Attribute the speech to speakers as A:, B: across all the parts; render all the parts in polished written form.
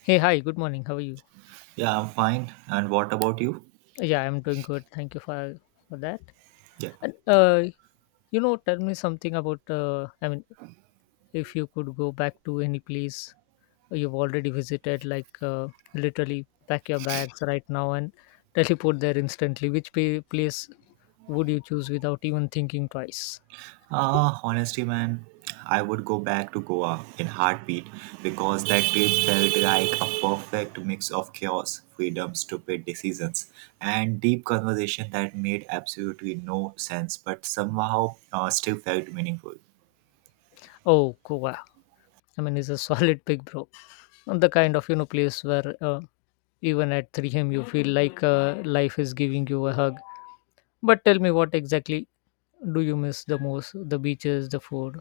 A: Hey, hi, good morning. How are you?
B: Yeah, I'm fine. And what about you?
A: Yeah, I'm doing good. Thank you for that.
B: Yeah.
A: And uh, tell me something about. If you could go back to any place you've already visited, literally pack your bags right now and teleport there instantly, which place would you choose without even thinking twice?
B: Honestly, man, I would go back to Goa in heartbeat because that trip felt like a perfect mix of chaos, freedom, stupid decisions, and deep conversation that made absolutely no sense but somehow still felt meaningful.
A: Oh, Goa. I mean, it's a solid pick, bro. And the kind of place where even at 3 a.m. you feel like life is giving you a hug. But tell me, what exactly do you miss the most? The beaches, the food,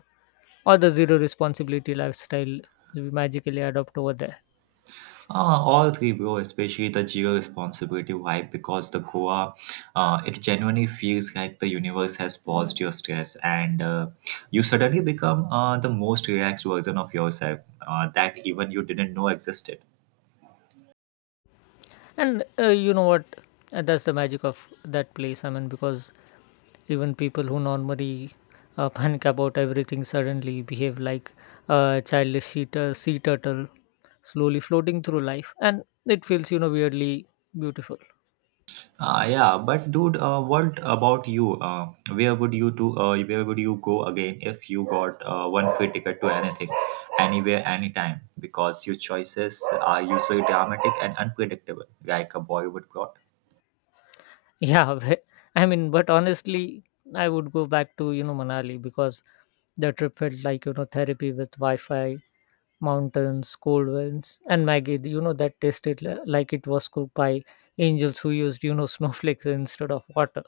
A: or the zero responsibility lifestyle we magically adopt over there?
B: All three, bro, especially the Zero Responsibility vibe because the Goa, it genuinely feels like the universe has paused your stress, and you suddenly become the most relaxed version of yourself that even you didn't know existed.
A: And you know what? That's the magic of that place. I mean, because even people who normally panic about everything suddenly behave like a childish sea, sea turtle slowly floating through life. And it feels, you know, weirdly beautiful.
B: Yeah, but dude, what about you? Where would you go again if you got one free ticket to anything, anywhere, anytime? Because your choices are usually dramatic and unpredictable, like a Bollywood plot.
A: Yeah, but honestly, I would go back to you know Manali because the trip felt like you know therapy with Wi-Fi, mountains, cold winds, and Maggie. You know, that tasted like it was cooked by angels who used you know snowflakes instead of water.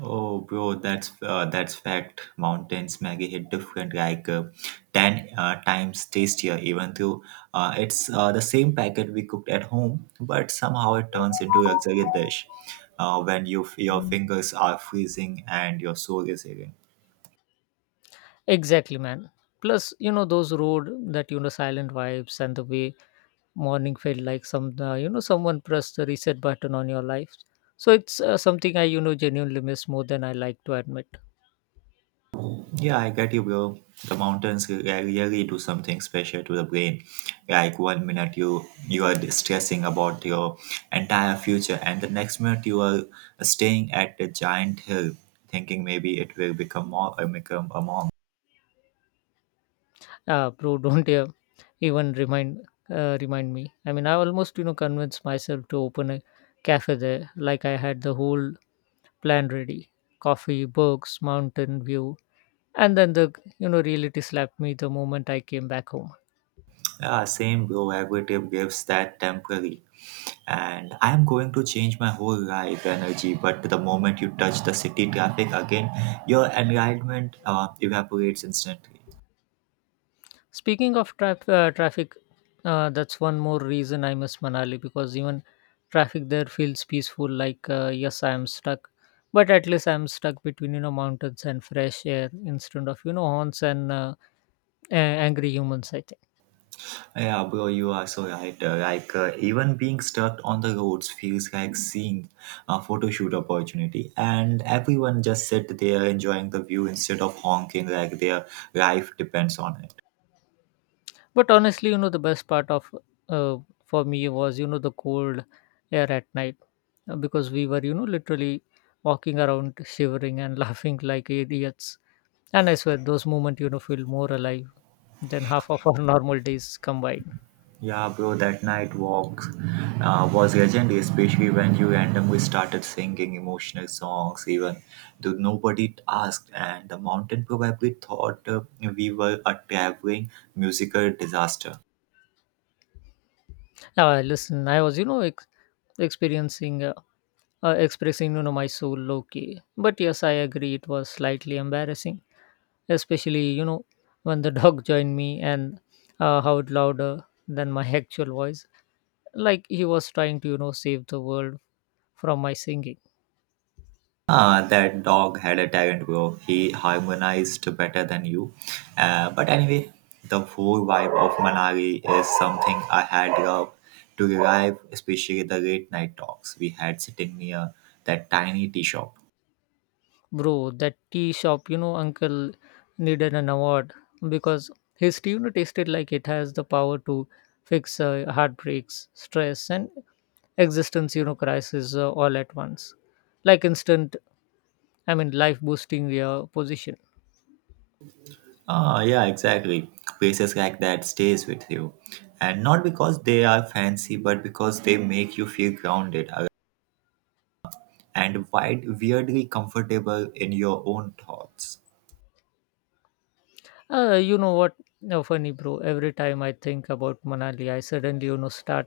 B: Oh, bro, that's fact. Mountains Maggie hit different, like ten times tastier. Even though it's the same packet we cooked at home, but somehow it turns into a luxury dish when your fingers are freezing and your soul is aching.
A: Exactly, man. Plus, you know, those road, that you know silent vibes and the way morning felt like some you know someone pressed the reset button on your life. So it's something I you know genuinely miss more than I like to admit.
B: Yeah, I get you, bro. The mountains really do something special to the brain. Like one minute you are stressing about your entire future, and the next minute you are staying at a giant hill, thinking maybe it will become more or become a monk.
A: Ah, bro, don't even remind me. I mean, I almost you know convinced myself to open a cafe there. Like, I had the whole plan ready: coffee, books, mountain view, and then the you know reality slapped me the moment I came back home.
B: Yeah, same, bro. Every trip gives that temporary, and I am going to change my whole life energy. But the moment you touch the city traffic again, your enlightenment evaporates instantly.
A: Speaking of traffic, that's one more reason I miss Manali, because even traffic there feels peaceful. Yes, I am stuck, but at least I am stuck between you know mountains and fresh air instead of you know horns and angry humans, I think.
B: Yeah, bro, you are so right. Like, even being stuck on the roads feels like seeing a photo shoot opportunity, and everyone just sit there enjoying the view instead of honking like their life depends on it.
A: But honestly, you know, the best part of uh, for me was you know the cold air at night, because we were you know literally walking around shivering and laughing like idiots, and I swear those moments you know feel more alive than half of our normal days combined.
B: Yeah, bro, that night walk was legendary, especially when you randomly started singing emotional songs, even though nobody asked, and the mountain probably thought we were a traveling musical disaster.
A: Listen, I was you know ex- experiencing expressing you know my soul low key. But yes, I agree, it was slightly embarrassing, especially you know when the dog joined me and howled louder than my actual voice, like he was trying to you know save the world from my singing.
B: Ah, that dog had a talent, bro. He harmonized better than you. But anyway, the whole vibe of Manali is something I had loved to revive, especially the late night talks we had sitting near that tiny tea shop.
A: Bro, that tea shop, you know, uncle needed an award, because his tea, you know, tasted like it has the power to fix heartbreaks, stress, and existence you know crisis, all at once. Like instant, I mean life boosting position.
B: Ah, yeah, exactly. Places like that stays with you, and not because they are fancy, but because they make you feel grounded and wide, weirdly comfortable in your own thoughts.
A: You know what? No, funny, bro. Every time I think about Manali, I suddenly, you know, start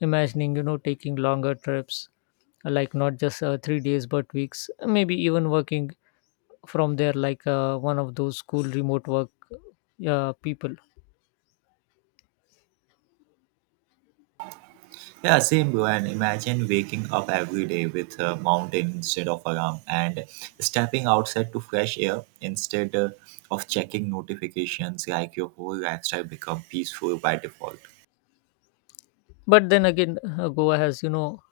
A: imagining, you know, taking longer trips, like not just 3 days, but weeks, maybe even working from there, like one of those cool remote work people.
B: Yeah, same, bro. And imagine waking up every day with a mountain instead of alarm and stepping outside to fresh air instead of checking notifications like your whole lifestyle become peaceful by default.
A: But then again, Goa has, you know,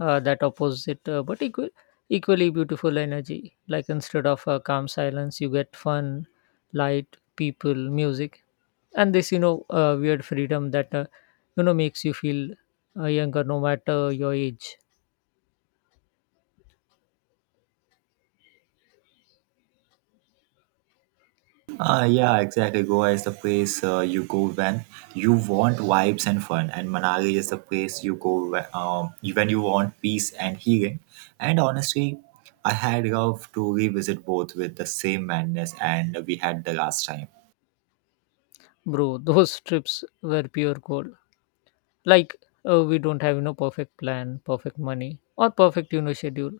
A: that opposite, equally beautiful energy. Like instead of calm silence, you get fun, light, people, music, and this, you know, weird freedom that, you know, makes you feel younger no matter your age.
B: Yeah, exactly. Goa is the place you go when you want vibes and fun, and Manali is the place you go when you want peace and healing. And honestly, I had love to revisit both with the same madness and we had the last time.
A: Bro, those trips were pure gold. Like, we don't have, you know, perfect plan, perfect money, or perfect, you know, schedule.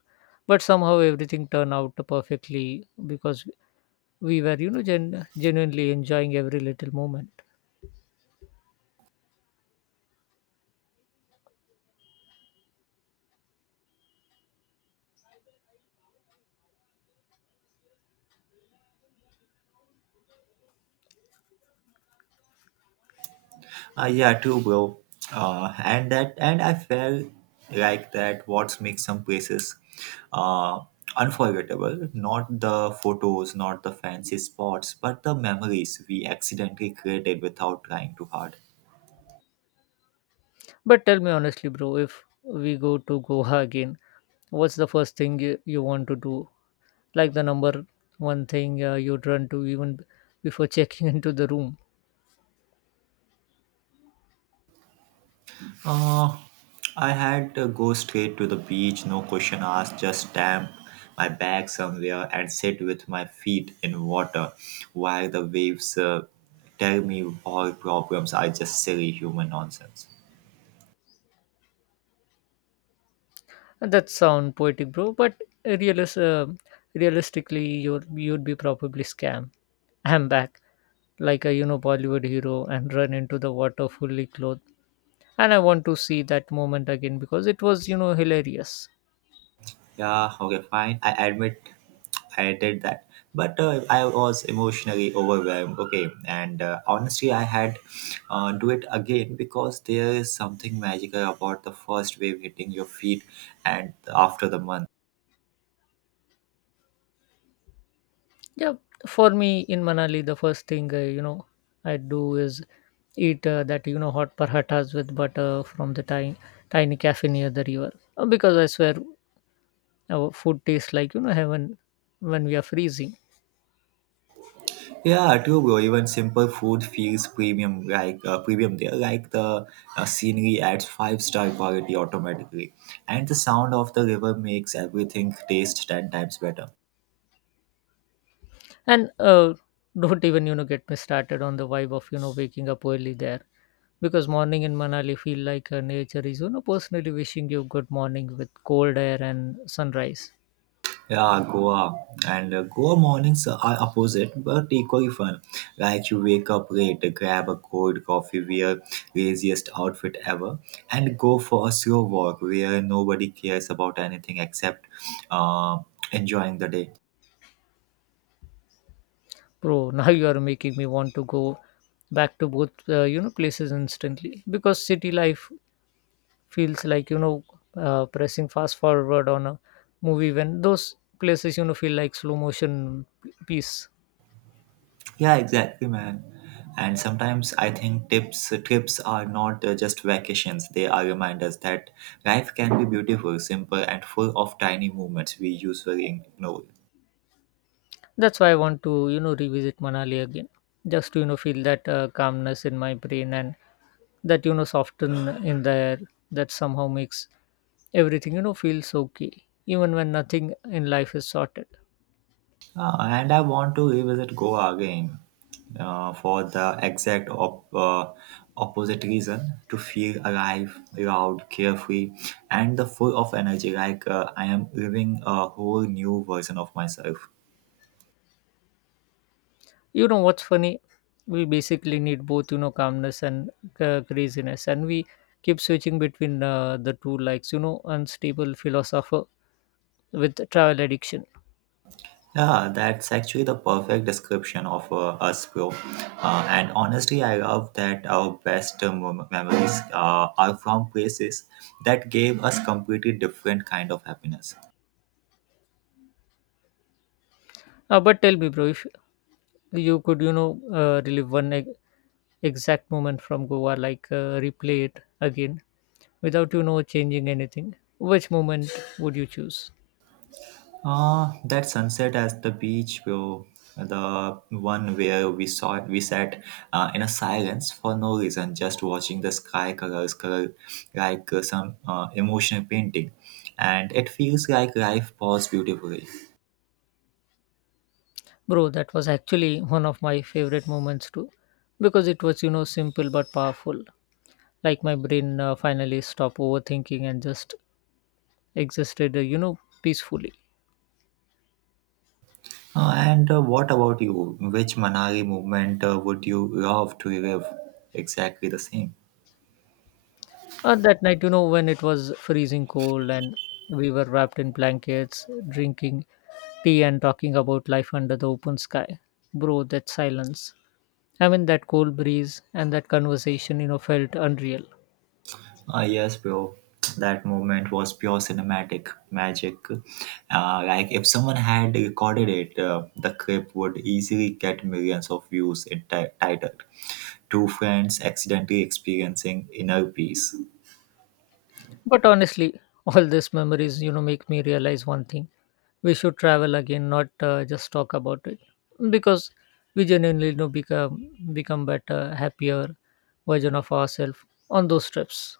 A: But somehow everything turned out perfectly because we were, you know, genuinely enjoying every little moment.
B: Yeah, true, bro. And I felt like that. What makes some places uh, unforgettable? Not the photos, not the fancy spots, but the memories we accidentally created without trying too hard.
A: But tell me honestly, bro, if we go to Goa again, what's the first thing you want to do? Like the number one thing you'd run to even before checking into the room.
B: Uh, I had to go straight to the beach, no question asked, just stamp my bag somewhere and sit with my feet in water while the waves tell me all problems are just silly human nonsense.
A: And that sound poetic, bro, but realis- uh, realistically, you'd be probably scam. I'm back, like a, you know, Bollywood hero, and run into the water fully clothed. And I want to see that moment again because it was, you know, hilarious.
B: Yeah, okay, fine. I admit I did that. But I was emotionally overwhelmed. Okay, and honestly, I had do it again because there is something magical about the first wave hitting your feet and after the month.
A: Yeah, for me in Manali, the first thing you know I do is eat that you know hot parathas with butter from the tiny cafe near the river. Because I swear our food tastes like you know heaven when we are freezing.
B: Yeah, true, bro. Even simple food feels premium, like premium there, like the scenery adds five-star quality automatically, and the sound of the river makes everything taste ten times better.
A: And don't even you know get me started on the vibe of you know waking up early there, because morning in Manali feel like nature is you know personally wishing you good morning with cold air and sunrise.
B: Yeah, Goa, and Goa mornings are opposite but equally fun. Like you wake up late, grab a cold coffee, wear laziest outfit ever, and go for a slow walk where nobody cares about anything except uh, enjoying the day.
A: Bro, now you are making me want to go back to both you know places instantly, because city life feels like you know pressing fast forward on a movie, when those places you know feel like slow motion piece.
B: Yeah, exactly, man. And sometimes I think tips trips are not just vacations; they are reminders that life can be beautiful, simple, and full of tiny moments we usually ignore.
A: That's why I want to you know revisit Manali again, just to you know feel that calmness in my brain, and that you know soften in the air that somehow makes everything you know feels okay, even when nothing in life is sorted.
B: And I want to revisit Goa again for the exact opposite reason, to feel alive, loud, carefree, and the full of energy, like I am living a whole new version of myself.
A: You know what's funny? We basically need both, you know, calmness and craziness, and we keep switching between the two likes, you know, unstable philosopher with travel addiction.
B: Yeah, that's actually the perfect description of us, bro. And honestly, I love that our best memories are from places that gave us completely different kind of happiness.
A: But tell me, bro, if you could, you know, relive one exact moment from Goa, like replay it again without, you know, changing anything, which moment would you choose?
B: Ah, that sunset at the beach, bro. The one where we saw it, we sat in a silence for no reason, just watching the sky colors color like some emotional painting, and it feels like life paused beautifully.
A: Bro, that was actually one of my favorite moments too, because it was, you know, simple but powerful, like my brain finally stopped overthinking and just existed, you know, peacefully.
B: And what about you? Which Manali movement would you love to relive? Exactly the same.
A: That night, you know, when it was freezing cold and we were wrapped in blankets drinking tea and talking about life under the open sky, bro, that silence, I mean, that cold breeze and that conversation, you know, felt unreal.
B: Ah, yes, bro. That moment was pure cinematic magic. Like, if someone had recorded it, the clip would easily get millions of views in titled Two Friends Accidentally Experiencing Inner Peace.
A: But honestly, all these memories, you know, make me realize one thing. We should travel again, not just talk about it, because we genuinely you know become better, happier version of ourselves on those trips.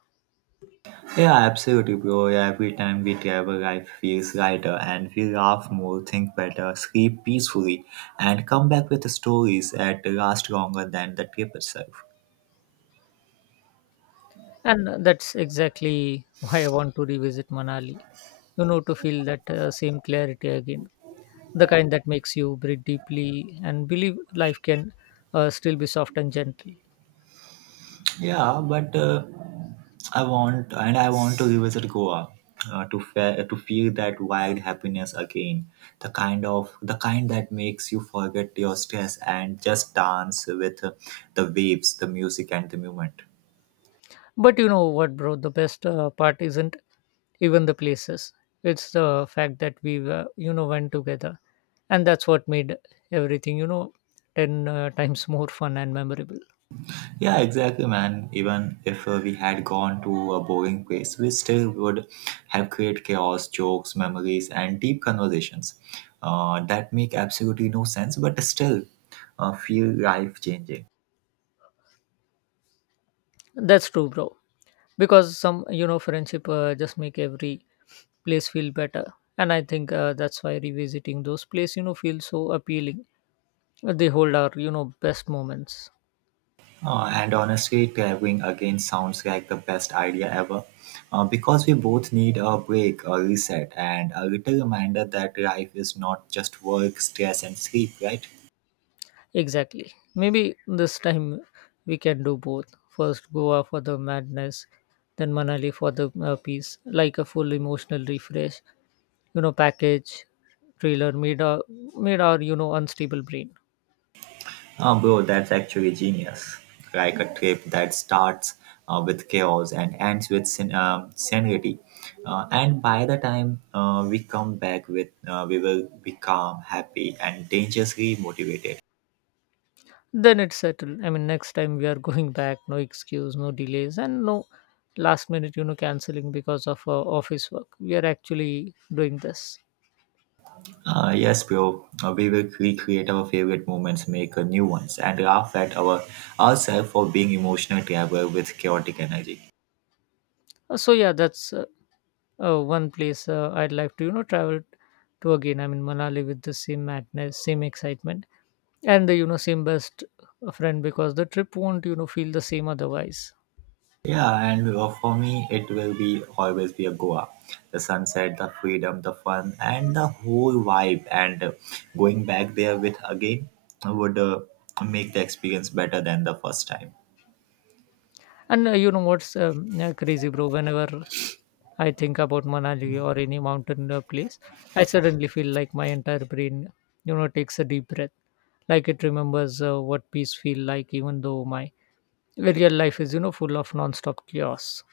B: Yeah, absolutely, bro. Yeah, every time we travel, life feels lighter and we laugh more, think better, sleep peacefully, and come back with stories that last longer than the trip itself.
A: And that's exactly why I want to revisit Manali. You know, to feel that same clarity again, the kind that makes you breathe deeply and believe life can still be soft and gentle.
B: Yeah, but. I want to revisit Goa to feel that wild happiness again, the kind that makes you forget your stress and just dance with the waves, the music, and the movement.
A: But you know what, bro? The best part isn't even the places. It's the fact that were, you know, went together, and that's what made everything, you know, ten times more fun and memorable.
B: Yeah, exactly, man. Even if we had gone to a boring place, we still would have created chaos, jokes, memories, and deep conversations that make absolutely no sense, but still feel life changing.
A: That's true, bro. Because some, you know, friendship just make every place feel better, and I think that's why revisiting those places, you know, feels so appealing. They hold our, you know, best moments.
B: And honestly, traveling again sounds like the best idea ever. Because we both need a break, a reset, and a little reminder that life is not just work, stress, and sleep, right?
A: Exactly. Maybe this time we can do both. First Goa for the madness, then Manali for the peace, like a full emotional refresh, you know, package, trailer made our, made our, you know, unstable brain.
B: Oh, bro, that's actually genius. Like a trip that starts with chaos and ends with sanity. And by the time we come back, we will be calm, happy, and dangerously motivated.
A: Then it's settled. I mean, next time we are going back, no excuse, no delays, and no last minute, you know, canceling because of office work. We are actually doing this.
B: Yes, bro. We will recreate our favorite moments, make new ones, and laugh at ourselves for being emotional traveler with chaotic energy.
A: So, yeah, that's oh, one place I'd like to, you know, travel to again. I mean, Manali with the same madness, same excitement, and the, you know, same best friend, because the trip won't, you know, feel the same otherwise.
B: Yeah, and for me, it will be always be a Goa. The sunset, the freedom, the fun, and the whole vibe. And going back there with again would make the experience better than the first time.
A: And you know what's crazy, bro? Whenever I think about Manali or any mountain place, I suddenly feel like my entire brain, you know, takes a deep breath, like it remembers what peace feel like, even though my real life is, you know, full of non-stop chaos.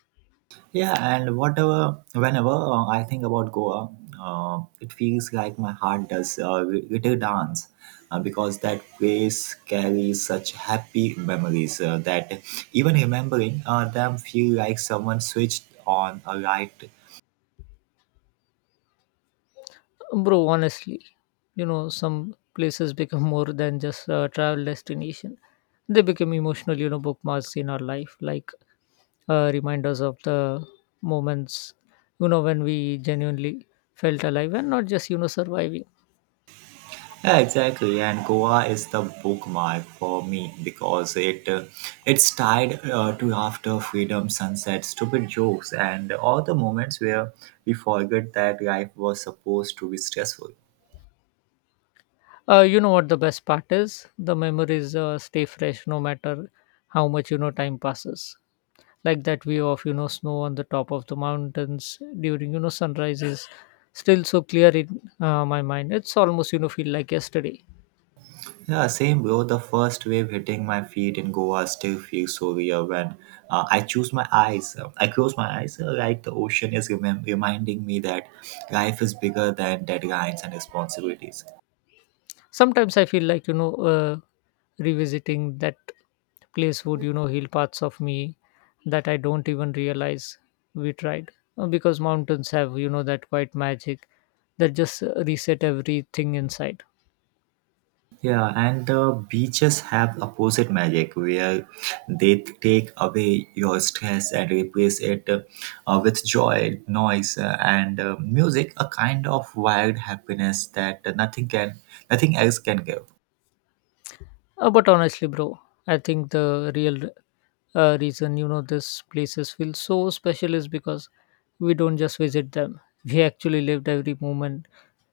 B: Yeah, and whenever I think about Goa, it feels like my heart does a little dance because that place carries such happy memories that even remembering them feel like someone switched on a light.
A: Bro, honestly, you know, some places become more than just a travel destination. They become emotional, you know, bookmarks in our life, like reminders of the moments, you know, when we genuinely felt alive and not just, you know, surviving.
B: Yeah, exactly. And Goa is the bookmark for me because it's tied to after freedom, sunset, stupid jokes, and all the moments where we forget that life was supposed to be stressful.
A: You know what the best part is? The memories stay fresh no matter how much, you know, time passes. Like that view of snow on the top of the mountains during sunrise is still so clear in my mind. It's almost feel like yesterday.
B: Yeah, same, bro. The first wave hitting my feet in Goa still feels so real when I choose my eyes. I close my eyes, like the ocean is reminding me that life is bigger than deadlines and responsibilities.
A: Sometimes I feel like revisiting that place would heal parts of me that I don't even realize we tried. Because mountains have that quite magic that just reset everything inside.
B: Yeah, and the beaches have opposite magic where they take away your stress and replace it with joy, noise, and music, a kind of wild happiness that nothing else can give.
A: But honestly, bro, I think the real reason these places feel so special is because we don't just visit them, we actually lived every moment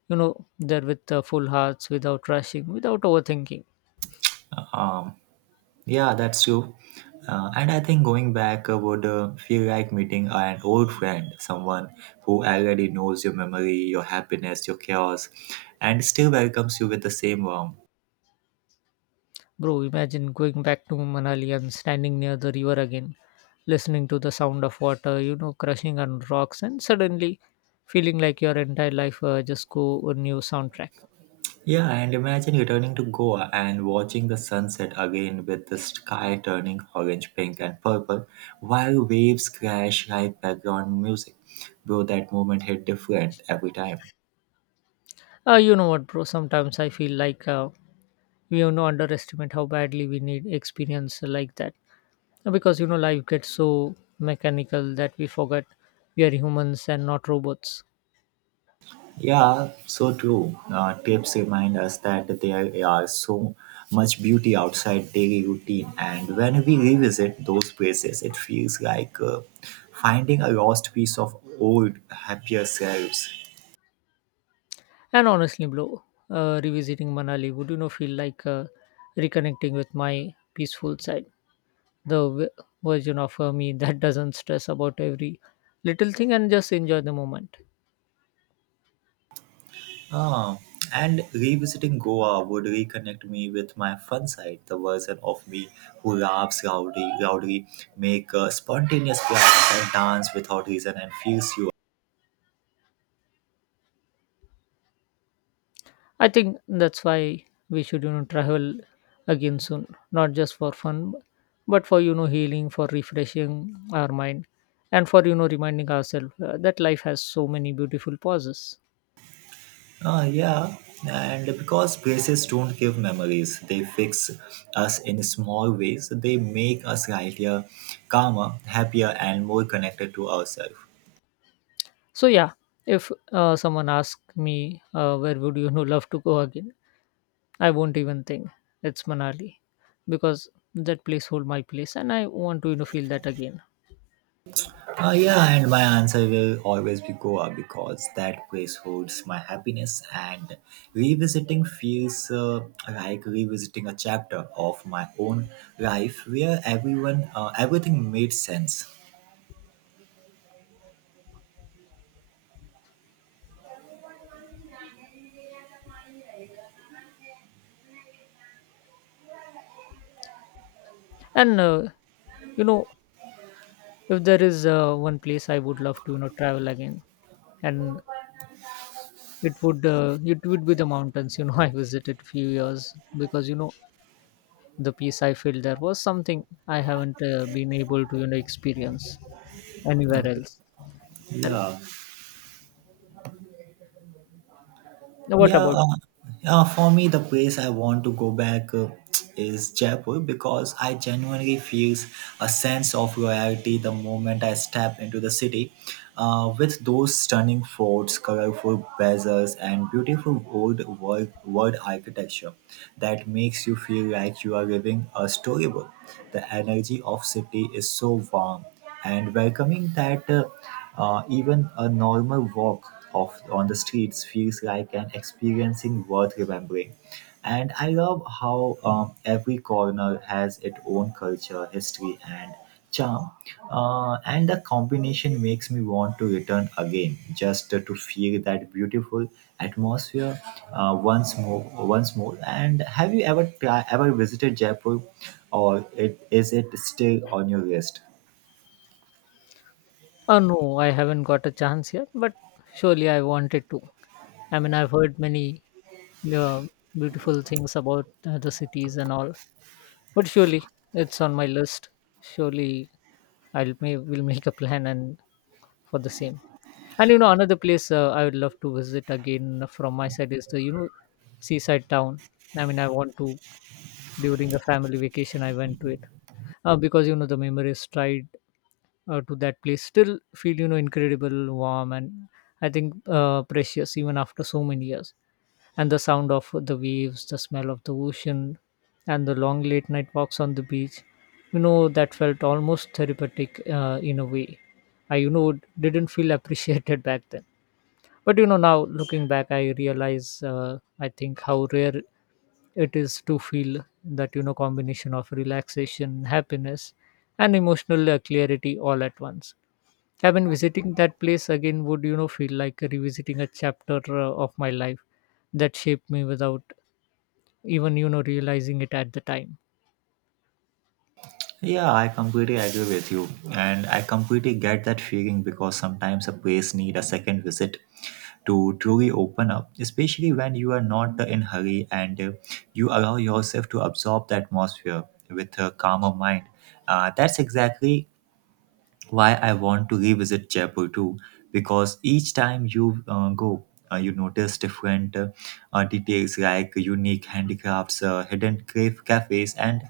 A: there with full hearts, without rushing, without overthinking.
B: Yeah, that's true. And I think going back would feel like meeting an old friend, someone who already knows your memory, your happiness, your chaos, and still welcomes you with the same warmth.
A: Bro, imagine going back to Manali and standing near the river again, listening to the sound of water crushing on rocks, and suddenly feeling like your entire life just go a new soundtrack.
B: Yeah, and imagine returning to Goa and watching the sunset again with the sky turning orange, pink, and purple while waves crash like background music. Bro, that moment hit different every time.
A: You know what, bro, sometimes I feel like we have no underestimate how badly we need experience like that, because life gets so mechanical that we forget we are humans and not robots.
B: Yeah, so true. Tips remind us that there are so much beauty outside daily routine, and when we revisit those places, it feels like finding a lost piece of old, happier selves.
A: And honestly, bro, revisiting Manali would feel like reconnecting with my peaceful side, the version of me that doesn't stress about every little thing and just enjoy the moment.
B: Ah, and revisiting Goa would reconnect me with my fun side, the version of me who laughs loudly, make spontaneous plans and dance without reason, and feels you.
A: I think that's why we should, travel again soon, not just for fun, but for, healing, for refreshing our mind, and for, reminding ourselves that life has so many beautiful pauses.
B: Ah, yeah, and because places don't give memories, they fix us in small ways. They make us healthier, calmer, happier, and more connected to ourselves.
A: So, yeah, if someone asks me, where would you, love to go again, I won't even think, it's Manali, because that place hold my place and I want to, feel that again.
B: Ah, yeah, and my answer will always be Goa because that place holds my happiness, and revisiting feels like revisiting a chapter of my own life where everything made sense.
A: And, you know, if there is one place I would love to, travel again, and it would be the mountains, I visited few years, because the peace I felt there was something I haven't been able to experience anywhere
B: Okay.
A: else. And
B: Yeah.
A: what
B: Yeah,
A: about?
B: for me, the place I want to go back is Jaipur because I genuinely feels a sense of royalty the moment I step into the city. With those stunning forts, colorful bazaars, and beautiful old world architecture that makes you feel like you are living a storybook. The energy of city is so warm and welcoming that even a normal walk off on the streets feels like an experiencing worth remembering. And I love how every corner has its own culture, history, and charm. And the combination makes me want to return again, just to feel that beautiful atmosphere once more. Once more. And have you ever visited Jaipur, or is it still on your list?
A: Oh no, I haven't got a chance yet, but surely I wanted to. I mean, I've heard many uh, beautiful things about the cities and all, but surely it's on my list. Surely I'll may will make a plan and for the same. And another place I would love to visit again from my side is the seaside town. I mean, I want to during a family vacation. I went to it because the memories tied to that place still feel incredible, warm, and I think precious even after so many years. And the sound of the waves, the smell of the ocean, and the long late night walks on the beach, that felt almost therapeutic in a way. I didn't feel appreciated back then. But now looking back, I realize I think how rare it is to feel that combination of relaxation, happiness, and emotional clarity all at once. I mean, visiting that place again would feel like revisiting a chapter of my life that shaped me without even realizing it at the time.
B: Yeah, I completely agree with you, and I completely get that feeling because sometimes a place need a second visit to truly open up, especially when you are not in hurry and you allow yourself to absorb the atmosphere with a calmer mind. That's exactly why I want to revisit Jaipur too, because each time you go, you notice different details like unique handicrafts, hidden cafes, and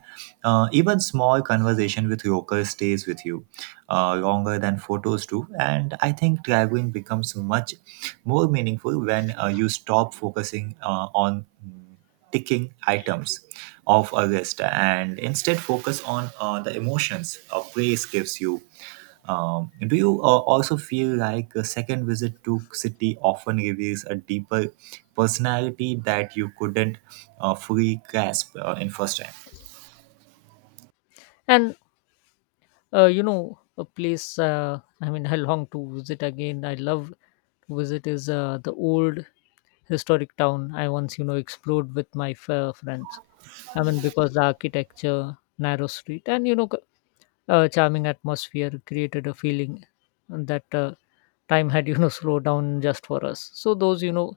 B: even small conversation with locals stays with you longer than photos do. And I think traveling becomes much more meaningful when you stop focusing on ticking items of a list and instead focus on the emotions a place gives you. Um, do you also feel like a second visit to city often reveals a deeper personality that you couldn't fully grasp in first time?
A: And a place, I mean, I long to visit again, I love to visit, is the old historic town I once explored with my friends. I mean, because the architecture, narrow street, and charming atmosphere created a feeling that time had slowed down just for us. So those you know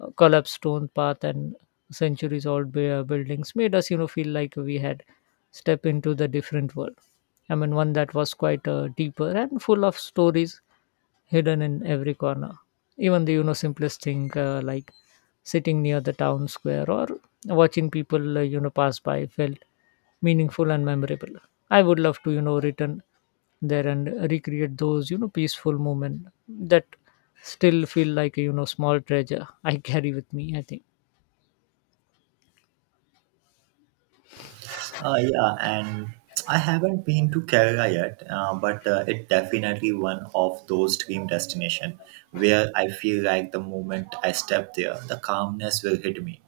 A: uh, collapsed stone path and centuries old buildings made us feel like we had stepped into the different world. I mean, one that was quite deeper and full of stories hidden in every corner. Even the simplest thing like sitting near the town square or watching people pass by felt meaningful and memorable. I would love to return there and recreate those peaceful moment that still feel like a small treasure I carry with me. I think.
B: Yeah, and I haven't been to Kerala yet, but it definitely one of those dream destination where I feel like the moment I step there, the calmness will hit me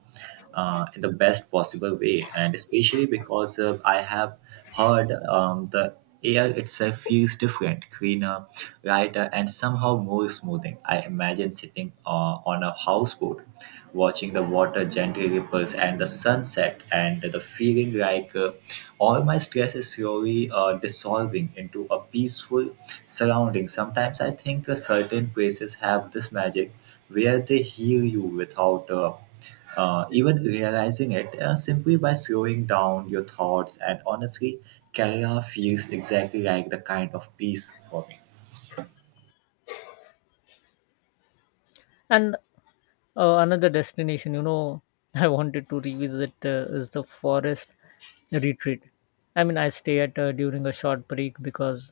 B: in the best possible way, and especially because I have heard the air itself feels different, cleaner, lighter, and somehow more smoothing. I imagine sitting on a houseboat, watching the water gently ripples and the sunset, and the feeling like all my stress is slowly dissolving into a peaceful surrounding. Sometimes I think certain places have this magic where they heal you without. Even realizing it simply by slowing down your thoughts and honestly, Kerala feels exactly like the kind of peace for me.
A: And another destination, I wanted to revisit is the forest retreat. I mean, I stay at during a short break, because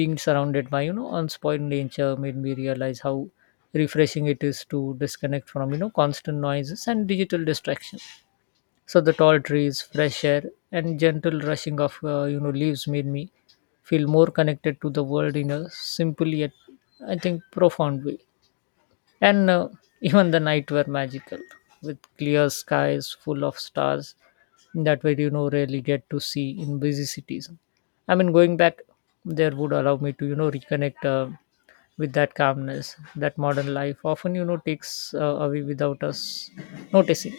A: being surrounded by unspoiled nature made me realize how refreshing it is to disconnect from constant noises and digital distraction. So the tall trees, fresh air, and gentle rushing of leaves made me feel more connected to the world in a simple yet I think profound way. And even the night were magical with clear skies full of stars that we rarely get to see in busy cities. I mean, going back there would allow me to reconnect with that calmness that modern life often takes away without us noticing.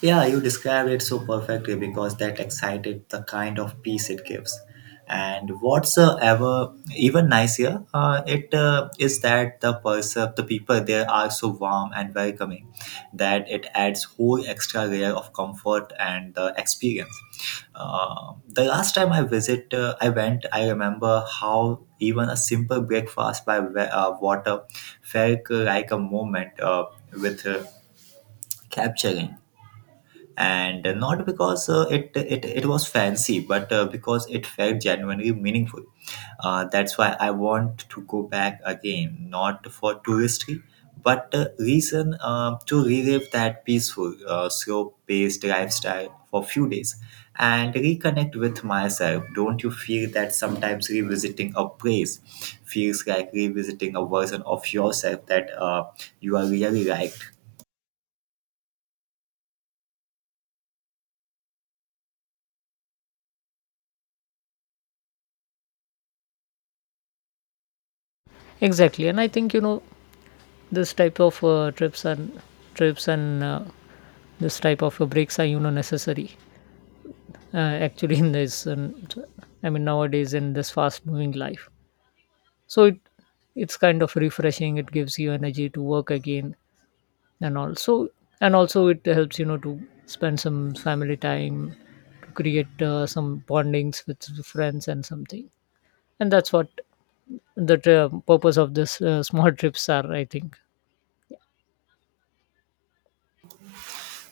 B: Yeah, you described it so perfectly because that excited the kind of peace it gives. And what's ever even nicer, it is that the people there are so warm and welcoming that it adds whole extra layer of comfort and the experience. The last time I visit, I went. I remember how even a simple breakfast by water felt like a moment with capturing, and not because it, it it was fancy but because it felt genuinely meaningful. Uh, that's why I want to go back again, not for touristy but reason to relive that peaceful slow paced lifestyle for a few days and reconnect with myself. Don't you feel that sometimes revisiting a place feels like revisiting a version of yourself that you are really liked?
A: Exactly, and I think this type of trips and trips and uh, this type of breaks are necessary uh, actually in this. I mean, nowadays in this fast-moving life, so it's kind of refreshing, it gives you energy to work again, and also it helps to spend some family time, to create some bondings with friends and something. And that's what the purpose of this small trips are, I think.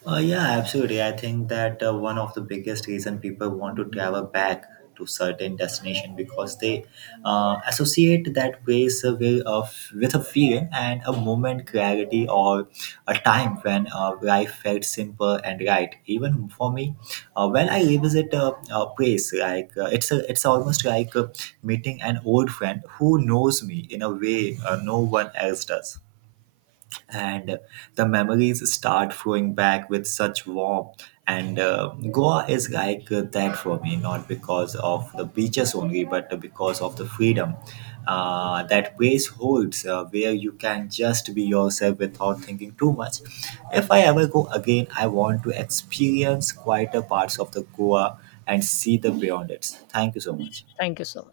B: Yeah, absolutely. I think that one of the biggest reason people want to travel back to certain destination because they associate that place with a feeling and a moment clarity or a time when life felt simple and right. Even for me, when I revisit a place, like it's it's almost like meeting an old friend who knows me in a way no one else does, and the memories start flowing back with such warmth. And Goa is like that for me, not because of the beaches only, but because of the freedom that place holds, where you can just be yourself without thinking too much. If I ever go again, I want to experience quieter parts of the Goa and see the beyond it. Thank you so much.
A: Thank you so much.